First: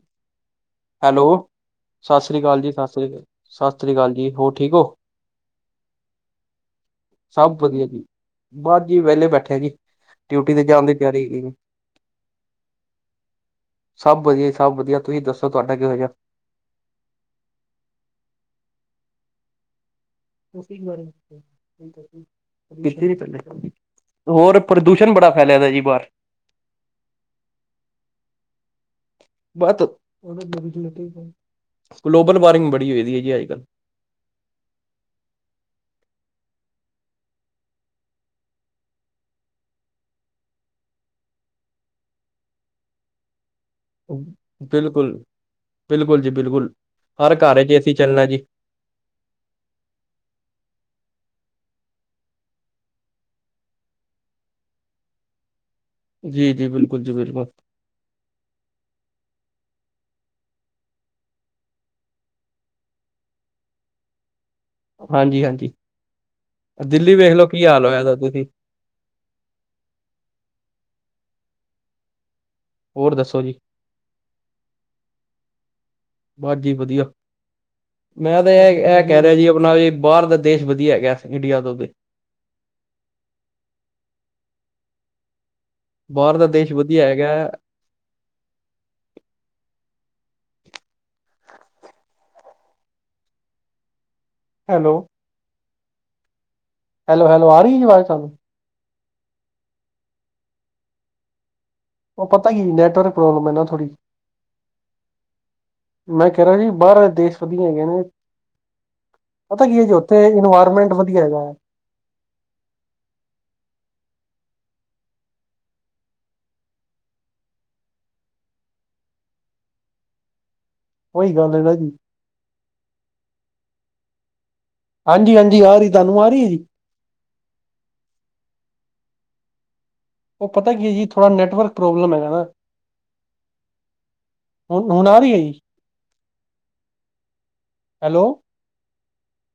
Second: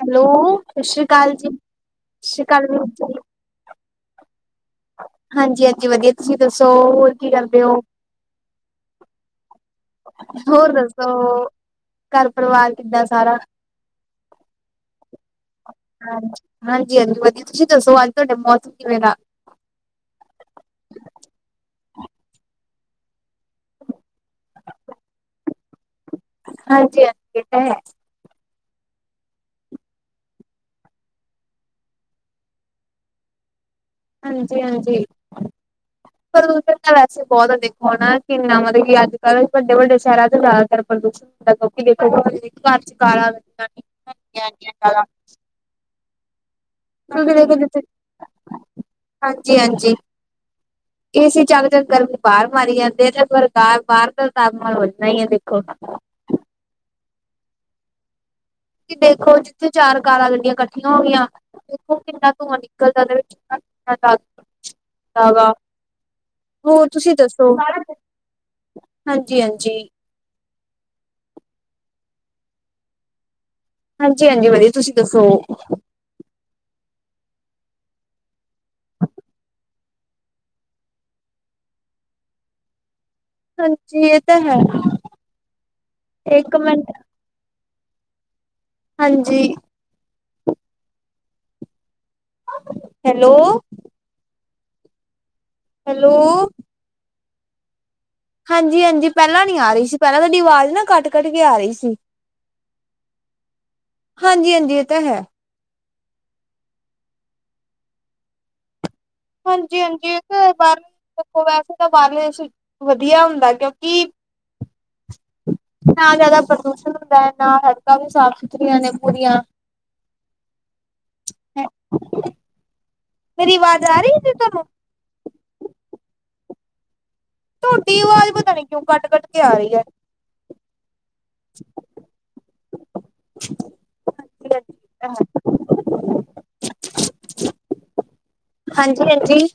Hello, ਸਤਿ ਸ਼੍ਰੀ hello ਅਕਾਲ ਜੀ। ਸਤਿ ਸਤਿ ਸ਼੍ਰੀ ਅਕਾਲ ਜੀ, ਸਤਿ ਸ਼੍ਰੀ ਅਕਾਲ। ਸਤਿ ਸ਼੍ਰੀ ਕਾਲ ਜੀ, ਹੋਰ ਠੀਕ ਹੋ। ਹਾਂਜੀ-ਹਾਂਜੀ ਵਧੀਆ, ਤੁਸੀਂ ਦੱਸੋ, ਹੋਰ ਕੀ ਸਭ ਕਰਦੇ ਹੋ ਵਧੀਆ ਜੀ ਬਸ ਜੀ, ਵਿਹਲੇ ਬੈਠੇ ਆ ਜੀ। ਡਿਊਟੀ ਤੇ ਹੋਰ! ਜਾਣ ਦੀ ਦੱਸੋ, ਤਿਆਰੀ ਹੈਗੀ ਜੀ। ਘਰ ਪਰਿਵਾਰ ਕਿੱਦਾਂ ਸਾਰਾ। ਸਭ ਵਧੀਆ-ਸਭ ਵਧੀਆ, ਤੁਸੀਂ ਦੱਸੋ। ਤੁਹਾਡਾ ਕਿਹੋ ਜਿਹਾ ਹਾਂਜੀ-ਹਾਂਜੀ, ਹਾਂਜੀ ਵਧੀਆ, ਤੁਸੀਂ ਦੱਸੋ ਅੱਜ ਤੁਹਾਡਾ ਮੌਸਮ ਕਿਵੇਂ ਦਾ। ਉਸੀ ਬਾਰੇ ਦਸੋ। ਹੋਰ, ਪ੍ਰਦੂਸ਼ਣ ਬੜਾ ਫੈਲਿਆ ਦਾ ਜੀ ਬਾਹਰ ਹਾਂਜੀ-ਹਾਂਜੀ, ਇਹ ਤਾਂ ਹੈ। ਬੋਤ, ਗਲੋਬਲ ਵਾਰਮਿੰਗ ਬੜੀ ਹੋਈ ਦੀ ਹੈ। ਅੱਜ ਕੱਲ੍ਹ ਹਾਂਜੀ-ਹਾਂਜੀ। ਪ੍ਰਦੂਸ਼ਣ ਤਾਂ ਵੈਸੇ ਬਹੁਤ ਹੈ ਦੇਖੋ ਨਾ, ਕਿੰਨਾ ਵਾਦਗਿਆ ਅੱਜ ਕੱਲ੍ਹ ਵੱਡੇ-ਵੱਡੇ ਸ਼ਹਿਰਾਂ 'ਚ ਜ਼ਿਆਦਾਤਰ ਪ੍ਰਦੂਸ਼ਣ [unintelligible] ਦੇਖੋ ਘਰ ਚ ਕਾਲਾ। [unintelligible] ਬਿਲਕੁਲ-ਬਿਲਕੁਲ ਜੀ ਬਿਲਕੁਲ। ਹਰ ਘਰ ਚ ਅਸੀਂ ਚੱਲਣਾ ਜੀ [unintelligible] ਹਾਂਜੀ-ਹਾਂਜੀ। [unintelligible] ਏਸੀ ਚਕ- ਚੱਕ ਗਰਮੀ ਬਾਹਰ ਮਾਰੀ ਜਾਂਦੀ ਏ, ਤੇ ਪਰਕਾਰ ਬਾਹਰ ਦਾ ਤਾਪਮਾਨ ਵਧਣਾ ਹੀ ਹੈ ਦੇਖੋ ਜੀ-ਜੀ ਬਿਲਕੁਲ ਜੀ ਬਿਲਕੁਲ। ਕਿ ਦੇਖੋ ਜਿੱਥੇ ਚਾਰ ਕਾਰਾ ਗੱਡੀਆ ਇਕੱਠੀਆ ਹੋ ਗਈਆ ਦੇਖੋ ਕਿੰਨਾ ਧੂੰਆ ਨਿਕਲਦਾ ਉਹਦੇ ਵਿੱਚ [unintelligible] ਕਿਦਾ ਹਾਂਜੀ ਦਾ, ਹਾਂਜੀ ਹੋਰ ਤੁਸੀ ਦਿੱਲੀ ਵੇਖ ਲਓ ਦੱਸੋ। ਕੀ ਹਾਲ ਹੋਇਆ ਦਾ ਤੁਸੀਂ ਹਾਂਜੀ-ਹਾਂਜੀ। ਹੋਰ ਦੱਸੋ ਜੀ। ਹਾਂਜੀ-ਹਾਂਜੀ ਵਧੀਆ, ਤੁਸੀ ਦੱਸੋ। ਬੱਸ ਜੀ ਵਧੀਆ, ਮੈਂ ਤੇ ਇਹ-ਇਹ ਕਹਿ ਰਿਹਾ ਜੀ ਆਪਣਾ ਏ ਬਾਹਰ ਦ ਦੇਸ਼ ਵਧੀਆ ਹੈਗਾ, ਇੰਡੀਆ ਤੋਂ ਵੀ। ਹਾਂਜੀ, ਇਹ ਤਾ ਹੈ। ਬਾਹਰ ਦਾ ਇੱਕ ਦੇਸ਼ ਮਿੰਟ ਵਧੀਆ ਹੈਗਾ ਹਾਂਜੀ। ਹੈਲੋ। ਹੈਲੋ। ਹੈਲੋ। ਹੈਲੋ-ਹੈਲੋ ਆ ਰਹੀ ਜੀ ਆਵਾਜ਼ ਤੁਹਾਨੂੰ। ਹਾਂਜੀ-ਹਾਂਜੀ ਪਹਿਲਾਂ ਨੀ ਆ ਰਹੀ ਸੀ। ਪਹਿਲਾਂ ਤੁਹਾਡੀ ਆਵਾਜ਼ ਨਾ ਕੱਟ-ਕੱਟ ਕੇ ਆ ਰਹੀ ਸੀ। ਉਹ ਪਤਾ ਕੀ, ਨੈਟਵਰਕ ਪ੍ਰੋਬਲਮ ਏ ਨਾ ਥੋੜ੍ਹੀ ਹਾਂਜੀ ਹਾਂਜੀ ਇਹ ਤਾਂ ਹੈ ਮੈਂ ਕਹਿ ਰਿਹਾ ਜੀ, ਬਾਹਰਾਂ ਦੇਸ਼ ਵਧੀਆ ਹੈਗੇ ਨੇ। ਪਤਾ ਕੀ ਹਾਂਜੀ ਏ ਜੇ ਹਾਂਜੀ ਇਹ ਉੱਥੇ, ਤਾਂ ਬਾਹਰ ਇਨਵਾਇਰਮੈਂਟ ਵਧੀਆ ਦੇਖੋ ਹੈਗਾ। ਵੈਸੇ ਤਾਂ ਬਾਹਲੇ 'ਚ, ਵਧੀਆ ਹੁੰਦਾ ਕਿਉਂਕਿ [inaudible] ਨਾ ਜ਼ਿਆਦਾ ਪ੍ਰਦੂਸ਼ਣ ਹੁੰਦਾ, ਨਾ ਸੜਕਾਂ ਵੀ ਸਾਫ਼ ਸੁਥਰੀਆਂ ਨੇ ਪੂਰੀਆਂ। ਉਹੀ ਗੱਲ ਐ ਨਾ ਜੀ। ਮੇਰੀ ਆਵਾਜ਼ ਆ ਰਹੀ ਸੀ ਤੁਹਾਨੂੰ। ਹਾਂਜੀ, ਹਾਂਜੀ ਆ ਰਹੀ, ਤੁਹਾਨੂੰ ਆ ਰਹੀ ਹੈ ਜੀ। ਥੋਡੀ ਆਵਾਜ਼ ਪਤਾ ਨੀ ਕਿਉਂ ਕੱਟ, ਕੱਟ ਕੇ ਆ ਰਹੀ ਹੈ। ਉਹ ਪਤਾ ਕੀ ਜੀ, ਥੋੜਾ ਨੈਟਵਰਕ ਪ੍ਰੋਬਲਮ ਹੈਗਾ ਨਾ। ਹੁਣ, ਹੁਣ ਆ ਰਹੀ ਹੈ ਜੀ। ਹੈਲੋ। ਹਾਂਜੀ, ਹਾਂਜੀ।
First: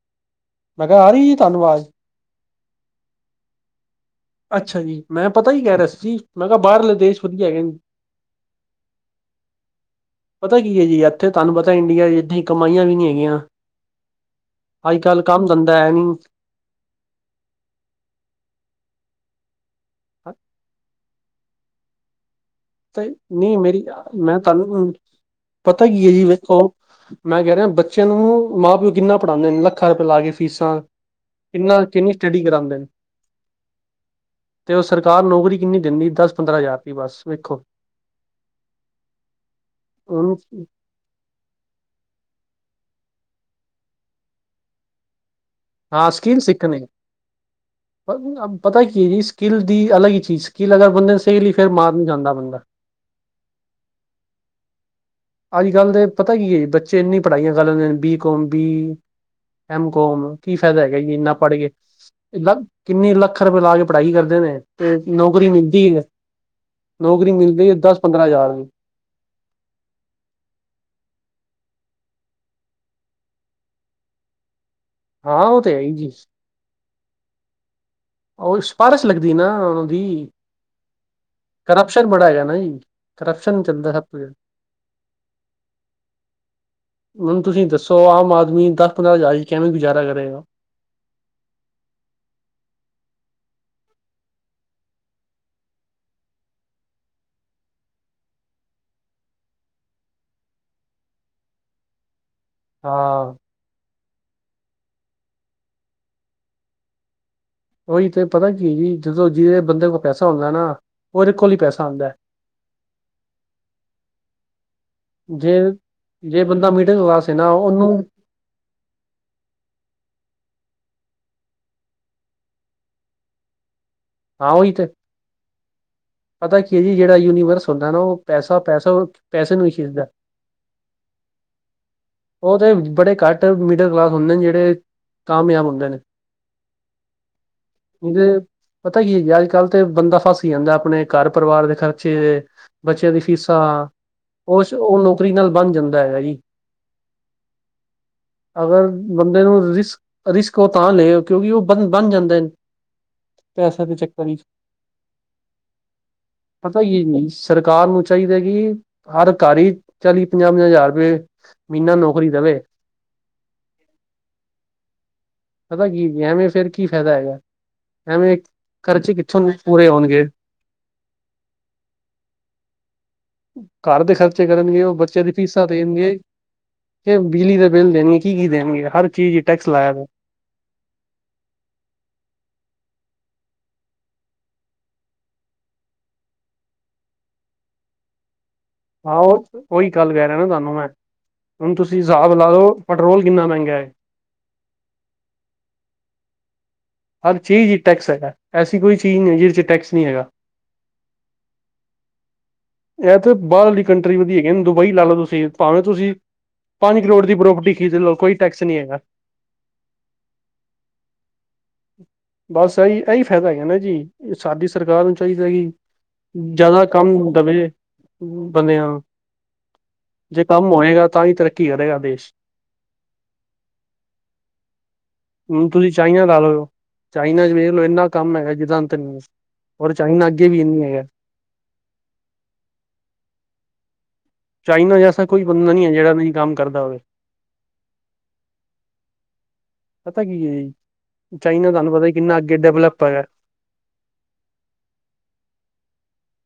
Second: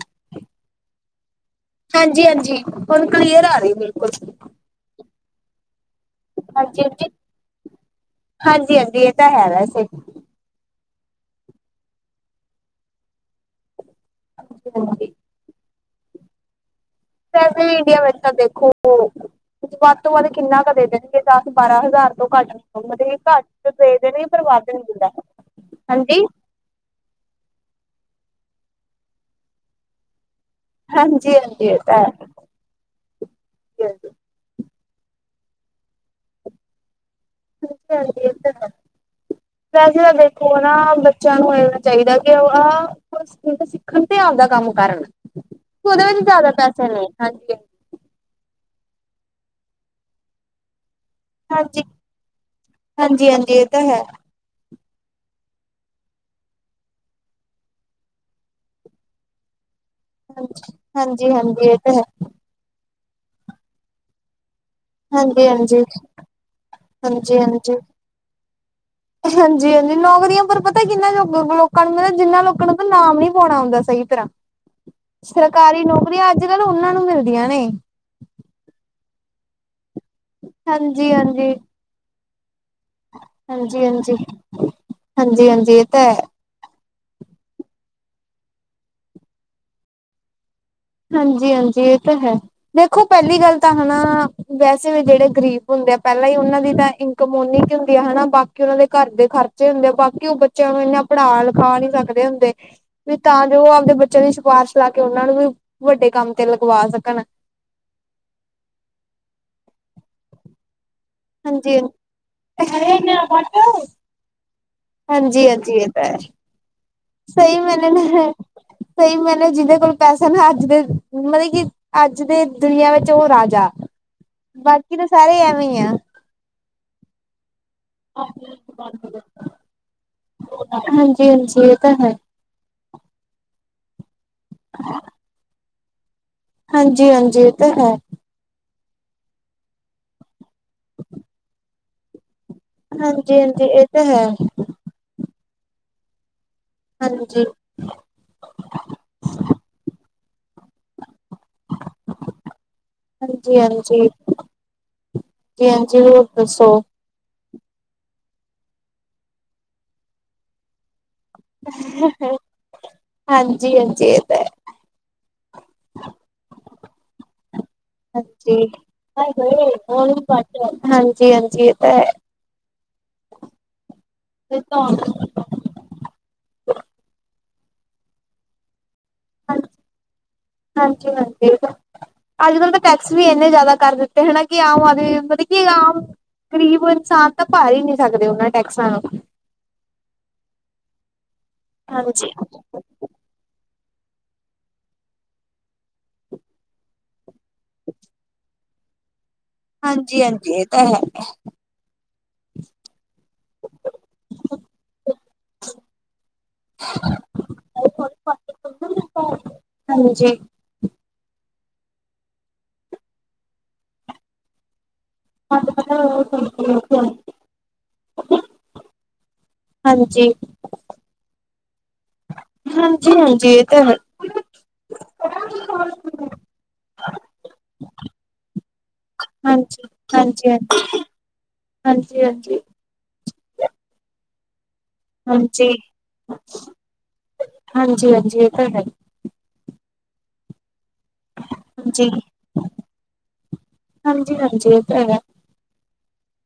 ਮੈਂ ਕਿਹਾ ਆ ਰਹੀ ਜੀ ਤੁਹਾਨੂੰ ਅਵਾਜ਼। ਹਾਂਜੀ, ਹਾਂਜੀ ਹੁਣ ਕਲੀਅਰ ਆ ਰਹੀ ਬਿਲਕੁਲ। ਅੱਛਾ ਜੀ, ਮੈਂ ਪਤਾ ਕੀ ਕਹਿ ਰਿਹਾ ਸੀ, ਮੈਂ ਕਿਹਾ ਹਾਂਜੀ ਬਾਹਰਲੇ ਹਾਂਜੀ ਦੇਸ਼ ਵਧੀਆ ਹੈਗੇ। ਹਾਂਜੀ, ਹਾਂਜੀ ਇਹ ਤਾਂ ਹੈ ਵੈਸੇ। ਪਤਾ ਕੀ ਹੈ ਜੀ, ਇੱਥੇ ਤੁਹਾਨੂੰ ਪਤਾ ਇੰਡੀਆ 'ਚ ਐਨੀ ਕਮਾਈਆਂ ਵੀ ਨਹੀਂ ਹੈਗੀਆਂ। ਅੱਜ ਕੱਲ ਕੰਮ ਦੰਦਾ ਹੈ ਨੀ। ਵੈਸੇ ਵੀ ਇੰਡੀਆ ਵਿੱਚ ਤਾਂ ਦੇਖੋ, ਵੱਧ ਤੋਂ ਵੱਧ ਕਿੰਨਾ ਕੁ ਦੇ ਦੇਨੇ ਕੇ ਦਸ- ਬਾਰਾਂ ਹਜ਼ਾਰ ਤੋਂ ਘੱਟ ਮਤਲਬ ਤੇ, ਕਿ ਨਹੀਂ ਘੱਟ ਮੇਰੀ, ਦੇ ਦੇਣਗੇ ਮੈਂ ਪਰ ਵੱਧ ਨੀ ਤੁਹਾਨੂੰ, ਦਿੰਦਾ ਪਤਾ ਕੀ ਹੈ ਹਾਂਜੀ ਜੀ ਵੇਖੋ। ਮੈਂ ਕਹਿ ਰਿਹਾ ਬੱਚੇ ਨੂੰ, ਮਾਂ-ਪਿਓ ਕਿੰਨਾ ਪੜਾਉਂਦੇ ਨੇ ਲੱਖਾਂ ਰੁਪਏ ਲਾ ਕੇ ਫੀਸਾਂ, ਹਾਂਜੀ ਹਾਂਜੀ ਇਹ ਕਿੰਨਾ ਤਾਂ ਕਿੰਨੀ ਹੈ। ਸਟੱਡੀ ਕਰਾਂਦੇ। ਤੇ ਉਹ ਸਰਕਾਰ ਨੌਕਰੀ ਕਿੰਨੀ ਦੇੰਦੀ, ਦਸ-ਪੰਦਰਾਂ ਹਜ਼ਾਰ ਰੁਪਏ ਬਸ ਵੇਖੋ ਹਾਂਜੀ ਉਹ ਤਾਂ ਹੈ, ਵੈਸੇ ਤਾਂ ਹੁਣ ਦੇਖੋ ਨਾ ਬੱਚਿਆਂ ਨੂੰ ਮਿਲਣਾ ਚਾਹੀਦਾ ਕਿਹ ਅ ਸਕ ਤਾਂ ਸਿੱਖਣ ਤੇ ਆਪਦਾ ਕੰਮ ਕਰਨ। ਉਹਦੇ ਹਾਂ ਵਿੱਚ ਸਕਿੱਲ ਜ਼ਿਆਦਾ ਸਿੱਖਣੇ ਪੈਸੇ ਨੇ, ਹਾਂਜੀ। ਪਤਾ ਕੀ ਹੈ ਜੀ, ਸਕਿੱਲ ਦੀ ਅਲਗ ਹੀ ਚੀਜ਼, ਸਕਿੱਲ ਅਗਰ ਬੰਦੇ ਸਿਖਲੀ ਫਿਰ ਹਾਂਜੀ, ਮਾਰ ਨਹੀਂ ਖਾਂਦਾ ਬੰਦਾ। ਹਾਂਜੀ, ਹਾਂਜੀ ਇਹ ਤਾਂ ਹੈ। ਅੱਜ ਕੱਲ੍ਹ ਦੇ ਪਤਾ ਕੀ ਹੈ ਜੀ, ਬੱਚੇ ਇੰਨੀ ਪੜ੍ਹਾਈਆਂ ਕਰ ਲੈਂਦੇ ਨੇ B com B M com, ਕੀ ਹਾਂਜੀ, ਫਾਇਦਾ ਹੈਗਾ ਜੀ ਇੰਨਾ ਪੜ੍ਹ ਹਾਂਜੀ ਕੇ। ਇਹ ਤਾਂ ਹੈ। ਲਖ, ਕਿੰਨੇ ਲੱਖ ਰੁਪਏ ਲਾ ਕੇ ਪੜ੍ਹਾਈ ਕਰਦੇ ਨੇ ਤੇ ਹਾਂਜੀ, ਨੌਕਰੀ ਹਾਂਜੀ, ਮਿਲਦੀ ਇਵੇਂ, ਨੌਕਰੀ ਮਿਲਦੀ ਏ ਦਸ ਪੰਦਰਾਂ ਹਜ਼ਾਰ ਦੀ। ਹਾਂਜੀ-ਹਾਂਜੀ ਨੌਕਰੀਆਂ ਪਰ ਪਤੈ ਕਿੰਨਾ ਲੋਕ ਬ ਲੋਕਾਂ ਨੂੰ ਮਤਲਬ ਜਿੰਨਾ ਲੋਕਾਂ ਨੂੰ ਤਾਂ ਨਾਮ ਨੀ ਪਾਣਾ ਆਂਦਾ ਸਈ ਤਰ੍ਹਾਂ। [inaudible] ਹਾਂ ਉਹ ਤੇ ਹੈ ਸਰਕਾਰੀ ਹੀ ਜੀ ਨੌਕਰੀਆਂ ਅੱਜ ਕਾੱਲ੍ਹ ਓਨਾਂ ਨੂੰ ਮਿਲਦੀਆਂ ਨੇ। ਓਈ ਸਿਫਾਰਸ਼ ਲੱਗਦੀ ਏ ਨਾ ਓਨਾ ਦੀ। ਹਾਂਜੀ-ਹਾਂਜੀ। ਕਰਪਸ਼ਨ ਬੜਾ ਹੈਗਾ ਨਾ ਜੀ, ਕਰਪਸ਼ਨ ਹਾਂਜੀ, ਚਲਦੈ ਹਰ ਪ ਹਾਂਜੀ, ਹਾਂਜੀ, ਹਾਂਜੀ ਇਹ ਤਾਂ ਹੈ। ਹੁਣ ਤੁਸੀ ਦੱਸੋ ਆਮ ਆਦਮੀ ਦਸ ਪੰਦਰਾਂ ਹਜ਼ਾਰ 'ਚ ਕੈਵੇਂ ਗੁਜ਼ਾਰਾ ਕਰੇਗਾ? ਹਾਂਜੀ-ਹਾਂਜੀ ਏ ਤਾ ਹੈ। ਵੇਖੋ ਪੈਲੀ ਗੱਲ ਤਾਂ ਹੂਨ ਵੈਸੇ ਵੀ ਜੜੇ ਗ਼ਰੀਬ ਹੁੰਦੇ ਆ ਪੈਲਾਂ ਈ ਓਨਾਂ ਦੀ ਤਾਂ ਇੰ ਕਮ ੳਨੀ ਕੀ ਹੁੰਦੀ ਐ ਹੈਨਾ, ਬਾਕੀ ਓਹਨਾਂ ਦੇ ਘਰ ਦੇ ਖਰਚੇ ਹੁੰਦੇ ਆ, ਬਾਕੀ ਓ ਬੱਚੇਆਂ ਨੂੰ ਏਨਾਂ ਪੜ੍ਹਾ ਲਿਖਾ ਨੀ ਸਕਦੇ ਹੁੰਦੇ। ਵੀ ਹਾਂ ਤਾਂ ਜੋ ਓ ਆਪਦੇ ਬੱਚੇਆਂ ਦੀ ਸਿਫਾਰਸ਼ ਲਾ ਕੇ ਓਨਾਂ ਨੂੰ ਵੀ ਵੱਡੇ ਕੰਮ ਤੇ ਲਗਵਾ ਸਕਣ। ਓਈ ਤੇ ਪਤੈ ਕੀ ਈ ਜਦੋਂ ਜਿਵੇਂ ਬੰਦੇ ਕੋਲ ਪੈਸਾ ਹੁੰਦੈ ਨਾ ਉਹਦੇ ਕੋਲ ਹੀ ਹਾਂਜੀ। ਪੈਸਾ ਆਉਂਦਾ ਐ ਹੈ ਈ ਏੱਕ ਨਯਾ ਕਰਕੇ। ਜੇ ਹਾਂਜੀ-ਹਾਂਜੀ ਏ ਤਾਂ ਐ। ਜੇ ਬੰਦਾ ਮਿਡਲ ਕਲਾਸ ਹੈ ਨਾ ਸਈ ਮੈਨੇ ਉਹਨੂੰ [unintelligible] ਸਈ ਮੈਨੇ ਜਿਦੇ ਕੋਲ ਪੈਸੇ ਨਾ ਅੱਜ ਦੇ ਮੇਯ ਕਿ ਅੱਜ ਦੇ ਦੁਨੀਆਂ ਵੇੱਚ ਓ ਰਾਜਾ। ਹਾਂ ਉਹੀ ਤੇ ਬਾਕੀ ਤਾਂ ਸਾਰੇ ਐਵੇਂ ਈ ਐ। ਪਤਾ ਕੀ ਏ ਜੜਾ ਯੂਨੀਵਰਸ- ਬੰਦਾ ਨਾ ਓ ਪੈਸਾ-ਪੈਸਾ ਓ ਪੈਸੇ ਨੂੰ ਈ ਖਿੱਚਦੈ। ਹਾਂਜੀ ਹਾਂਜੀ ਇਹ ਤਾਂ ਹੈ ਓ ਤੇ ਬੜੇ ਘੱਟ ਮਿਡਲ ਕਲਾਸ ਹੁੰਦੇ ਨੇ ਜੜੇ ਕਾਮਯਾਬ ਹੁੰਦੇ ਨੇ। ਹਾਂਜੀ-ਹਾਂਜੀ ਏ ਤਾਂ ਹੈ। ਤੁ, ਪਤੈ ਕੀ ਏ ਅੱਜ ਕਾੱਲ ਤੇ ਬੰਦਾ ਫਸ ਈ ਜਾਂਦੈ ਆਪਣੇ ਘਾਰ ਪਰਿਵਾਰ ਦੇ ਖਰਚੇ ਬੱਚੇਆਂ ਦੀ ਹਾਂਜੀ ਫੀਸਾਂ ਹਾਂਜੀ ਇਹ ਤਾਂ ਹੈ ਓਸ ਓ ਨੌਕਰੀ ਨਾਲ ਬੰਨ ਜਾਂਦਾ ਹੈਗਾ ਜੀ ਹਾਂਜੀ। ਅਗਰ ਬੰਦੇ ਨੂੰ ਰਿਸਕ, ਰਿਸਕ ਓ ਤਾਂ ਲਏ ਕਿਉਕਿ ਓ ਬਨ, ਬੰਨ ਜਾਂਦੇ ਨ ਹਾਂਜੀ ਪੈਸਾ ਦੇ ਹਾਂਜੀ ਚੱਕਰ ਇੱਚ। ਜੀ ਹਾਂਜੀ ਹੋਰ ਦੱਸੋ ਪਤੈ ਕੀ ਏ [unintelligible] ਸਰਕਾਰ ਨੂੰ ਚਾਈਦੈ ਕਿ ਹਰ ਘਰ ਈ ਚਾਲੀ, ਪੰਜਾ-ਪੰਜਾ ਹਜ਼ਾਰ ਰਪਏ ਮੀਨਾ ਨੌਕਰੀ ਦੇਵੇ। ਹਾਂਜੀ ਹਾਂਜੀ ਇਹ ਤਾਂ ਹੈ ਪਤੈ ਕੀ ਹੈਗੀ ਏ ਐਵੇਂ ਫੇਰ ਕੀ ਫੈਦਾ ਹੈਗੈ। ਹਾਂਜੀ, [unintelligible] ਪੂਰੇ ਹੋਣਗੇ ਹਾਂਜੀ-ਹਾਂਜੀ ਇਹ ਤਾਂ ਹੈ। ਘਾਰ ਦੇ ਖਰਚੇ ਕਰਨਗੇ ਓ ਬੱਚੇਆਂ ਦੀ ਫੀਸ ਤਾ ਦੇਨਗੇ ਕੇ ਬਿਜਲੀ ਦਾ ਬਿੱਲ ਦੇਣਗੇ ਕੀ-ਕੀ ਦੇਣਗੇ। ਹਰ ਚੀਜ ਤੇ ਟੈਕਸ ਲਾਇਆ ਦੈ। ਹਾਂਜੀ-ਹਾਂਜੀ, ਏ ਤਾਂ ਅੱਜ ਕੱਲ੍ਹ ਤਾਂ ਟੈਕਸ ਵੀ ਏਨੇ ਜ਼ਾਦਾ ਕਰ ਦਿੱਤੇ ਹੈਨਾ ਕਿ ਆਮ ਆਦਮੀ ਮਤਬ ਕੀ ਆਮ ਗ਼ਰੀਬ ਇਨਸਾਨ ਤਾਂ ਭਰ ਹੀ ਨੀ ਸਕਦੇ ਓਨਾਂ ਹਾ ਓ ਓਈ ਗੱਲ ਕੈ ਰਏ ਨਾ ਤੁਆਨੂੰ ਮੈ। ਹੁਣ ਤੁਸੀ ਹਾਂਜੀ ਹਿਸਾਬ ਲਾ ਲੋ ਪਟਰੋਲ ਕਿੰਨਾਂ ਮੈਂਗਾ ਐ। ਹਰ ਚੀਜ਼ ਇੱਚ ਟੈਕਸ ਹੈਗੈ। ਐਸੀ ਕੋਈ ਚੀਜ ਨੀ ਹੈਗੀ ਜਿ ਹਾਂਜੀ-ਹਾਂਜੀ ਏ ਤਾਂ ਹੈਗੈ। ਐ ਤੇ ਬਾਹਰ ਆਲੀ ਕੰਟਰੀ ਵਧੀਆ ਹੈਗੀਆਨ। ਦੁਬਈ ਲਾ ਲੋ ਤੁਸੀ, ਭਾਵੇ ਤੁਸੀ ਪਾਂਜ ਕਰੋੜ ਦੀ ਪ੍ਰੋਪਰਟੀ ਖਰੀਦ ਲੋ ਕੋਈ ਟੈਕਸ ਨੀ ਹੈਗਾ। ਹਾਂਜੀ। ਬਸ ਐਈ, ਐਈ ਫੈਦਾ ਹੈਗਾ ਨਾ ਜੀ। ਸਾਡੀ ਸਰਕਾਰ ਨੂੰ ਚਾਈਦੈ ਕਿ ਜਿਆਦਾ ਹਾਂਜੀ ਕੰਮ ਦਵੇ, ਬਨੇਆ ਜੇ ਕੰਮ ਹੋਏਗਾ, ਤਾਂ ਹੀ ਤਰੱਕੀ ਕਰੇਗਾ ਦੇਸ਼- ਹਾਂਜੀ- ਹਾਂਜੀ ਇਹ ਤਾਂ ਹੈ- ਹਾਂਜੀ ਹੁਣ ਤੁਸੀ ਹਾਂਜੀ ਚਾਈਨਾ ਲਾ ਲਓ, ਚਾਈਨਾ 'ਚ ਵੇਖ ਲ ਇਨਾ ਕਮ ਹੈਗਾ ਜਿਦਾਂ ਅੰਤ ਨਹੀ- ਹਾਂਜੀ- ਹਾਂਜੀ- ਹਾਂਜੀ -ਹਾਂਜੀ- ਚਾਈਨਾ 'ਚ ਐਸਾ ਕੋਈ ਬੰਦਾ ਨਹੀ ਹੈ। ਜਿਹੜਾ ਨਹੀ ਕੰਮ ਕਰਦਾ ਹੋਵੇ- ਹਾਂਜੀ ਹਾਂਜੀ ਇਹ ਤਾਂ ਹੈ ਪਤਾ ਕੀ ਹੈ ਜੀ, ਚਾਈਨਾ ਤੁਹਾਨੂੰ ਹਾਂਜੀ ਪਤਾ ਕਿਨਾ ਅਗੇ ਡਿਵਲਪ ਹੈਗਾ। ਹਾਂਜੀ- ਹਾਂਜੀ ਇਹ ਤਾਂ ਹੈ।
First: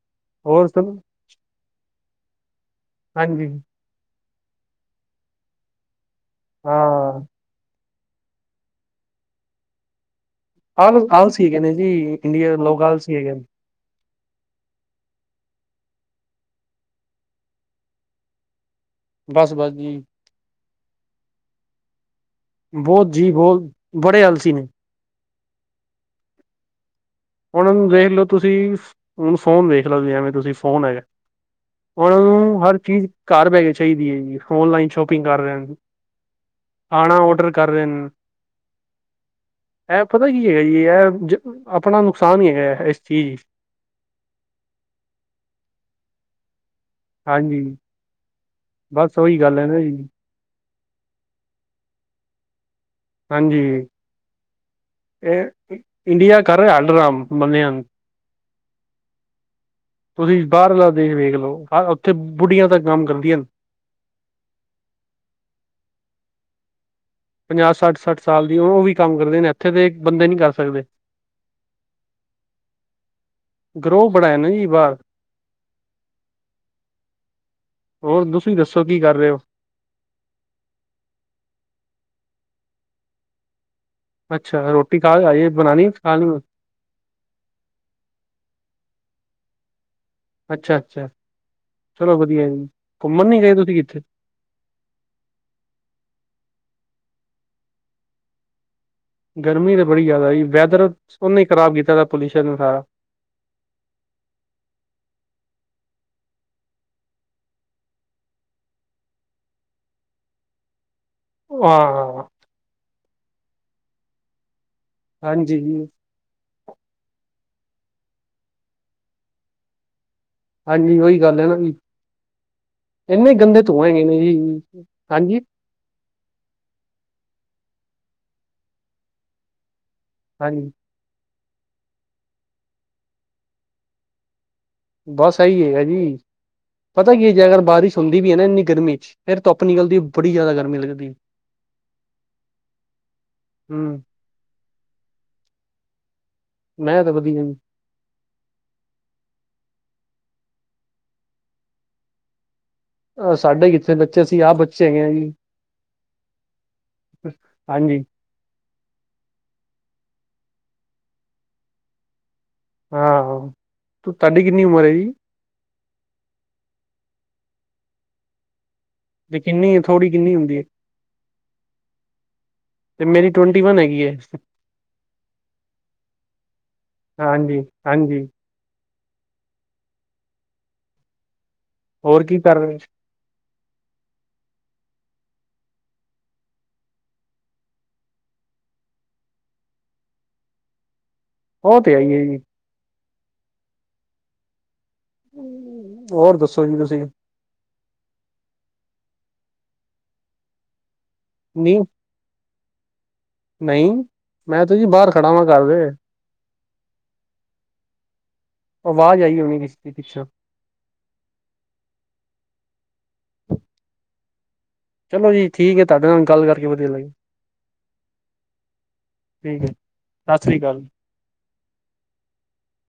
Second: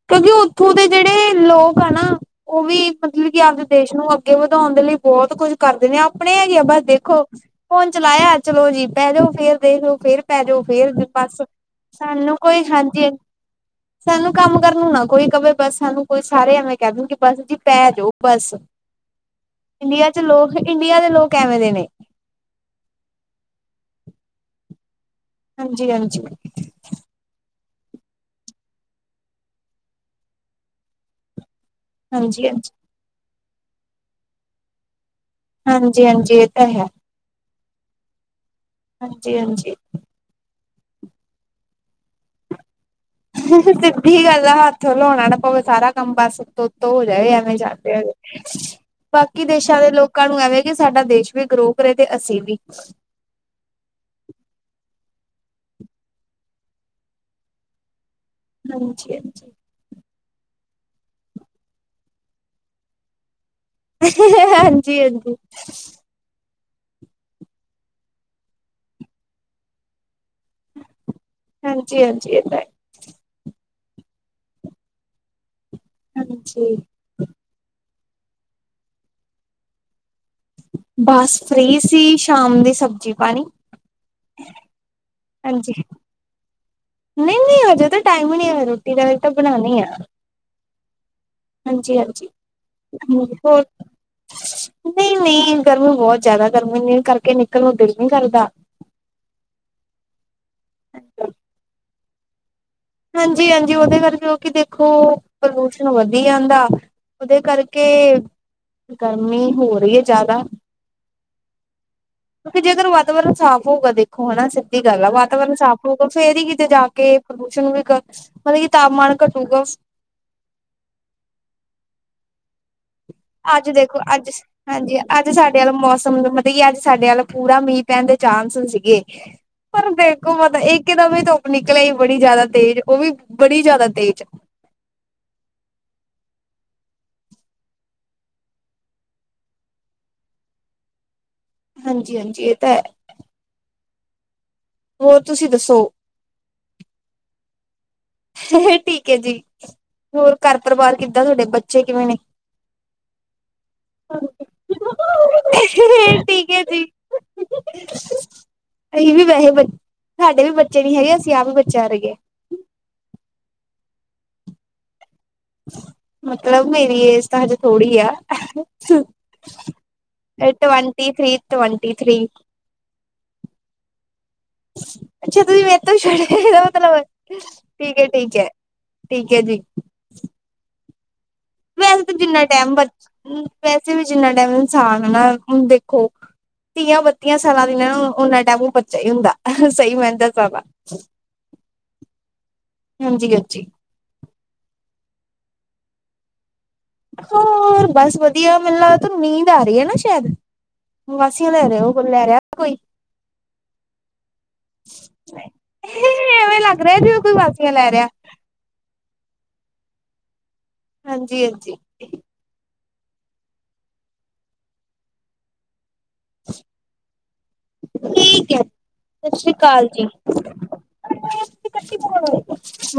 ਕਿਉਕਿ ਹੋਰ ਉਥੋਂ ਦੇ ਸੁਣੋ ਜਿਹੜੇ ਲੋਕ ਆ ਨਾ, ਉਹ ਵੀ ਮਤਲਬ ਕਿ ਹਾਂਜੀ ਆਪਦੇ ਦੇਸ਼ ਨੂੰ ਅੱਗੇ ਵਧਾਉਣ ਦੇ ਲਈ- ਬਹੁਤ ਕੁੱਝ ਕਰਦੇ ਨੇ, ਆਪਣੇ ਹੈਗੇ ਆ ਬਸ ਹਾਂ ਦੇਖੋ- ਫੋਨ ਚਲਾਇਆ, ਚਲੋ ਜੀ ਬਹਿ ਜਾਓ ਫੇਰ ਦੇਖ ਲੋ ਫੇਰ- ਪੈ ਜਾਓ ਫੇਰ ਆਲ ਬਸ, ਆਲਸੀ ਹੈਗੇ ਨੇ ਜੀ ਸਾਨੂੰ ਇੰਡੀਆ ਦੇ ਕੋਈ ਲੋਕ ਹਾਂਜੀ, ਆਲਸੀ ਹੈਗੇ ਨੇ ਸਾਨੂੰ ਕੰਮ- ਕਰਨ ਨੂੰ ਨਾ ਕੋਈ ਕਵੇ ਬਸ ਸਾਨੂੰ ਕੋਈ ਸਾਰੇ ਐਵੇ ਕਹਿ ਦੂ ਕਿ ਬਸ ਜੀ ਪੈ ਜਾਓ ਬਸ- ਬਸ -ਬਸ ਜੀ- ਇੰਡੀਆ 'ਚ ਲੋਕ, ਇੰਡੀਆ ਦੇ ਲੋਕ ਐਵੇ ਦੇ ਨੇ- ਬਹੁਤ ਜੀ ਬਹੁਤ, ਬੜੇ ਆਲਸੀ ਨੇ- ਹਾਂਜੀ- ਹਾਂਜੀ- ਹੁਣ ਦੇਖ ਲਓ ਤੁਸੀ, ਹੁਣ ਫੋਨ ਦੇਖ ਲਓ ਵੀ ਐਵੇ ਤੁਸੀਂ ਫੋਨ ਹੈਗਾ। ਹੁਣ ਹਾਂਜੀ ਹਾਂਜੀ। ਹਰ ਚੀਜ਼ ਘਰ ਬੈਠ ਕੇ ਚਾਹੀਦੀ ਹੈ ਜੀ, ਔਨਲਾਈਨ ਸ਼ੋਪ- ਸ਼ੋਪਿੰਗ ਕਰ ਰਹੇ, ਹਾਂਜੀ ਹਾਂਜੀ ਇਹ ਤਾਂ ਹੈ ਖਾਣਾ ਔਡਰ ਕਰ ਰਹੇ ਨੇ- ਹਾਂਜੀ- ਹਾਂਜੀ- ਇਹ ਪਤਾ ਕੀ ਹੈਗਾ ਜੀ, ਇਹ ਆਪਣਾ ਨੁਕਸਾਨ ਹੀ ਹੈਗਾ ਇਸ ਚੀਜ ਹੀ- ਸਿੱਧੀ ਗੱਲ ਆ, ਹੱਥ ਹਿਲਾਉਣਾ ਨਾ ਪਵੇ ਸਾਰਾ ਕਮ ਬਸ ਉਤੋ- ਉਤੋ ਹੋ ਜਾਵੇ ਐਵੇ ਹਾਂਜੀ ਜਾਦੇ ਹਜ- ਬਸ ਉਹੀ ਬਾਕੀ ਗੱਲ ਹੈ ਨਾ ਦੇਸਾਂ ਦੇ ਜੀ ਲੋਕਾਂ ਨੂੰ ਐਵੇਂ ਕਿ ਸਾਡਾ ਦੇਸ਼ ਵੀ ਗਰੋ ਕਰੇ ਤੇ ਅਸੀਂ ਵੀ। ਹਾਂਜੀ। ਇਹ ਇੰਡੀਆ ਘਰ ਰਿਹਾ ਹੈ ਡਰਾਮ, ਬੰਦਿਆ ਨੂੰ। ਹਾਂਜੀ-ਹਾਂਜੀ। ਤੁਸੀਂ ਬਾਹਰਲਾ ਦੇਸ਼ ਵੇਖ ਲਓ, ਉੱਥੇ ਬੁੱਢੀਆਂ ਤ ਕੰਮ ਕਰਦੀਆਂ ਨੇ। ਹਾਂਜੀ-ਹਾਂਜੀ। ਪੰਜਾਹ ਸੱਠ-ਸੱਠ ਸਾਲ ਦੀ ਉਹ ਵੀ ਕੰਮ ਕਰਦੇ ਨੇ ਇੱਥੇ ਤੇ, ਬੰਦੇ ਨੀ ਕਰ ਸਕਦੇ। ਹਾਂਜੀ-ਹਾਂਜੀ, ਇਹ ਤਾਂ ਹੈ। ਗਰੋਹ ਬੜਾ ਹੈ ਨਾ ਜੀ ਬਾਹਰ। ਹਾਂਜੀ। ਹੋਰ, ਤੁਸੀਂ ਦੱਸੋ ਕੀ ਕਰ ਰਹੇ ਹੋ? ਬਸ ਫ੍ਰੀ ਸੀ। ਸ਼ਾਮ ਦੀ ਸਬਜ਼ੀ- ਪਾਣੀ ਅੱਛਾ ਰੋਟੀ ਖਾਹ ਕੇ ਆਈਏ, ਬਣਾਨੀ, ਖਾਹਣੀ। ਨਹੀਂ, ਨਹੀਂ ਹਜੇ ਤਾਂ ਟਾਈਮ ਹੀ ਨਹੀਂ ਹੋਇ ਰੋਟੀ ਦਾ, ਹਜੇ ਤਾਂ ਬਣਾਉਣੀ ਆ। ਅੱਛਾ- ਅੱਛਾ, ਚਲੋ ਹਾਂਜੀ-ਹਾਂਜੀ। ਵਧੀਆ ਜੀ। ਘੁੰਮਣ ਨਹੀਂ ਗਏ ਤੁਸੀਂ ਕਿੱਥੇ? ਨਹੀਂ- ਨਹੀਂ ਗਰਮੀ ਬਹੁਤ ਜ਼ਿਆਦਾ। ਗਰਮੀ ਕਰਕੇ ਨਿਕਲ ਨੂੰ ਦਿਲ ਨੀ ਕਰਦਾ। ਗਰਮੀ ਤਾਂ ਬੜੀ ਜ਼ਿਆਦਾ ਜੀ। ਵੈਦਰ ਓਨੇ ਹੀ ਖ਼ਰਾਬ ਕੀਤਾ ਤ' ਪੋਲਿਊਸ਼ਨ ਨੇ ਸਾਰਾ। ਹਾਂਜੀ- ਹਾਂਜੀ ਉਹਦੇ ਕਰਕੇ ਉਹ ਕਿ ਦੇਖੋ, ਪਲੂਸ਼ਣ ਵਧੀ ਜਾਂਦਾ। ਉਹਦੇ ਕਰਕੇ, ਗਰਮੀ ਹੋ ਰਹੀ ਹੈ ਜ਼ਿਆਦਾ। ਉਹ-ਹਾਂ ਕਿਉਂਕਿ ਜੇਕਰ ਵਾਤਾਵਰਨ ਸਾਫ਼ ਹੋਊਗਾ ਦੇਖੋ ਹਨਾ ਸਿੱਧੀ ਗੱਲ ਆ ਵਾਤਾਵਰਨ ਹਾਂਜੀ, ਸਾਫ਼ ਹੋਗਾ। ਫੇਰ ਹੀ ਕਿਤੇ ਜਾ ਕੇ, ਪ੍ਰਦੂਸ਼ਣ ਵੀ, ਮਤਲਬ ਕੀ ਤਾਪਮਾਨ ਘਟੂਗਾ। ਹਾਂਜੀ। ਉਹੀ ਗੱਲ ਹੈ ਨਾ ਜੀ। ਇੰਨੇ ਗੰਦੇ ਅੱਜ ਧੂੰਏ ਦੇਖੋ ਹੈਗੇ ਨੇ ਅੱਜ ਜੀ, ਅੱਜ ਹਾਂਜੀ। ਸਾਡੇ ਮੌਸਮ ਮਤਲਬ ਕਿ ਅੱਜ ਸਾਡੇ ਵੱਲ ਪੂਰਾ ਮੀਂਹ ਪੈਣ ਦੇ ਚਾਂਸ ਸੀਗੇ। ਪਰ ਹੋ ਮਤਾ ਹਾਂਜੀ ਇੱਕਦਾ ਮ ਧੁੱਪ ਨਿਕਲ ਆਈ ਹੀ ਬੜੀ ਜਿਆਦਾ ਤੇਜ਼, ਉਹ ਵੀ ਬੜੀ ਜਿਆਦਾ ਤੇਜ਼। ਬਸ ਇਹੀ ਹੈਗਾ ਜੀ। ਪਤਾ ਕੀ ਜੇ ਅਗਰ ਬਾਰਿਸ਼ ਹੁੰਦੀ ਵੀ ਹੈ ਨਾ ਇੰਨੀ ਗਰਮੀ 'ਚ ਫੇਰ ਧੁੱਪ ਨਿਕਲਦੀ, ਬੜੀ ਜਿਆਦਾ ਗਰਮੀ ਲੱਗਦੀ। ਹਾਂਜੀ- ਹਾਂਜੀ, ਇਹ ਤਾਂ ਹੈ। ਹਮ। ਹੋਰ ਤੁਸੀਂ ਦੱਸੋ? ਮੈਂ ਤਾਂ ਵਧੀਆ ਜੀ। ਠੀਕ ਹੈ ਜੀ। ਹੋਰ ਘਰ ਪਰਿਵਾਰ ਕਿੱਦਾਂ, ਤੁਹਾਡੇ ਬੱਚੇ ਕਿਵੇਂ ਨੇ? ਅਹ ਸਾਡੇ ਕਿੱਥੇ ਬੱਚੇ, ਅਸੀਂ ਆਪ ਬੱਚੇ ਹੈਗੇ ਆ ਜੀ। ਠੀਕ ਹੈ ਜੀ। ਹਾਂਜੀ। ਅਸੀਂ ਵੀ ਵੈਸੇ ਬ ਸਾਡੇ ਵੀ ਬੱਚੇ ਨੀ ਹੈਗੇ, ਅਸੀਂ ਆਪ ਵੀ ਬੱਚਾ ਵਰਗੇ। ਹਾਂ, ਤੂੰ ਤੁਹਾਡੀ ਕਿੰਨੀ ਉਮਰ ਹੈ ਜੀ? ਮਤਲਬ ਮੇਰੀ ਏਜ ਤਾਂ ਹਜੇ ਥੋੜੀ ਆ। ਤੇ ਕਿੰਨੀ ਥੋੜੀ ਕਿੰਨੀ ਹੁੰਦੀ ਹੈ ਟਵੰਟੀ ਥ੍ਰੀ, ਟਵੰਟੀ ਥ੍ਰੀ। ਤੇ ਮੇਰੀ ਟਵੈਂਟੀ ਵਨ ਹੈਗੀ ਹੈ। ਅਈਅਅੱਛਾ ਤੁਸੀਂ ਮੇਰੇ ਤੋਂ ਵੀ ਛੋਟੇ ਏਦਾ ਮਤਲਬ, ਹਾਂਜੀ, ਠੀਕ ਹੈਅ ਹਾਂਜੀ ਠੀਕ ਹੈ। ਠੀਕ ਹੈ ਜੀ। ਵੈਸੇ ਤਾਂ ਹੋਰ ਕੀ ਜਿੰਨਾ ਕਰ ਟਾਈਮ ਰਹੇ ਬ ਵੈਸੇ ਵੀ ਜਿੰਨਾ ਟਾਈਮ ਇਨਸਾਨ ਹੈ ਨਾ, ਹੁਨ ਦੇਖੋ ਤੀਆਂ- ਬੱਤੀਆਂ ਸਾਲਾਂ ਦੀ ਇਹ ਉਹਨਾ ਟਾਈਮ ੳਹ ਬੱਚਾ ਹੀ ਹੁੰਦਾ। ਸਹੀ ਮਹਿੰਦਾ ਸਾਰਾ [inaudible] ਉਹ ਤੇ ਹੈਈ ਹੈ ਜੀ। ਹਾਂਜੀ- ਹਾਂਜੀ। ਹੋਰ ਦੱਸੋ ਜੀ ਤੁਸੀਂ? ਹੋਰ ਬਸ ਵਧੀਆ, ਮੈਨੂੰ ਲਗਦਾ ਨੀਂਦ ਆ ਰਹੀ ਹੈ ਨਾ ਸ਼ਾਇਦ ਵਾਾਸੀਆਂ ਲੈ ਨੀ ਰਹੇ ਹੋ। ਲੈ ਰਿਹਾ ਕੋਈ। ਨਹੀਂ, ਮੈਂ ਤੁ ਜੀ ਬਾਹਰ ਖੜਾ ਵਾਂ ਘਰ ਦੇ। ਐਵੇਂ ਲੱਗ ਰਿਹਾ ਜਿਵੇਂ ਕੋਈ ਵਾਸੀਆਂ ਲੈ ਰਿਹਾ। ਆਵਾਜ਼ ਆਈ ਹੋਣੀ ਕਿਸੀ ਦੀ ਪਿੱਛੋਂ। ਹਾਂਜੀ- ਹਾਂਜੀ। ਚਲੋ ਜੀ, ਠੀਕ ਹੈ ਤੁਹਾਡੇ ਨਾਲ। ਗੱਲ ਕਰਕੇ ਵਧੀਆ ਲੱਗੇ ਠੀਕ ਹੈ ਠੀਕ ਹੈ, ਸਤਿ ਸ਼੍ਰੀ ਅਕਾਲ। ਬੋ।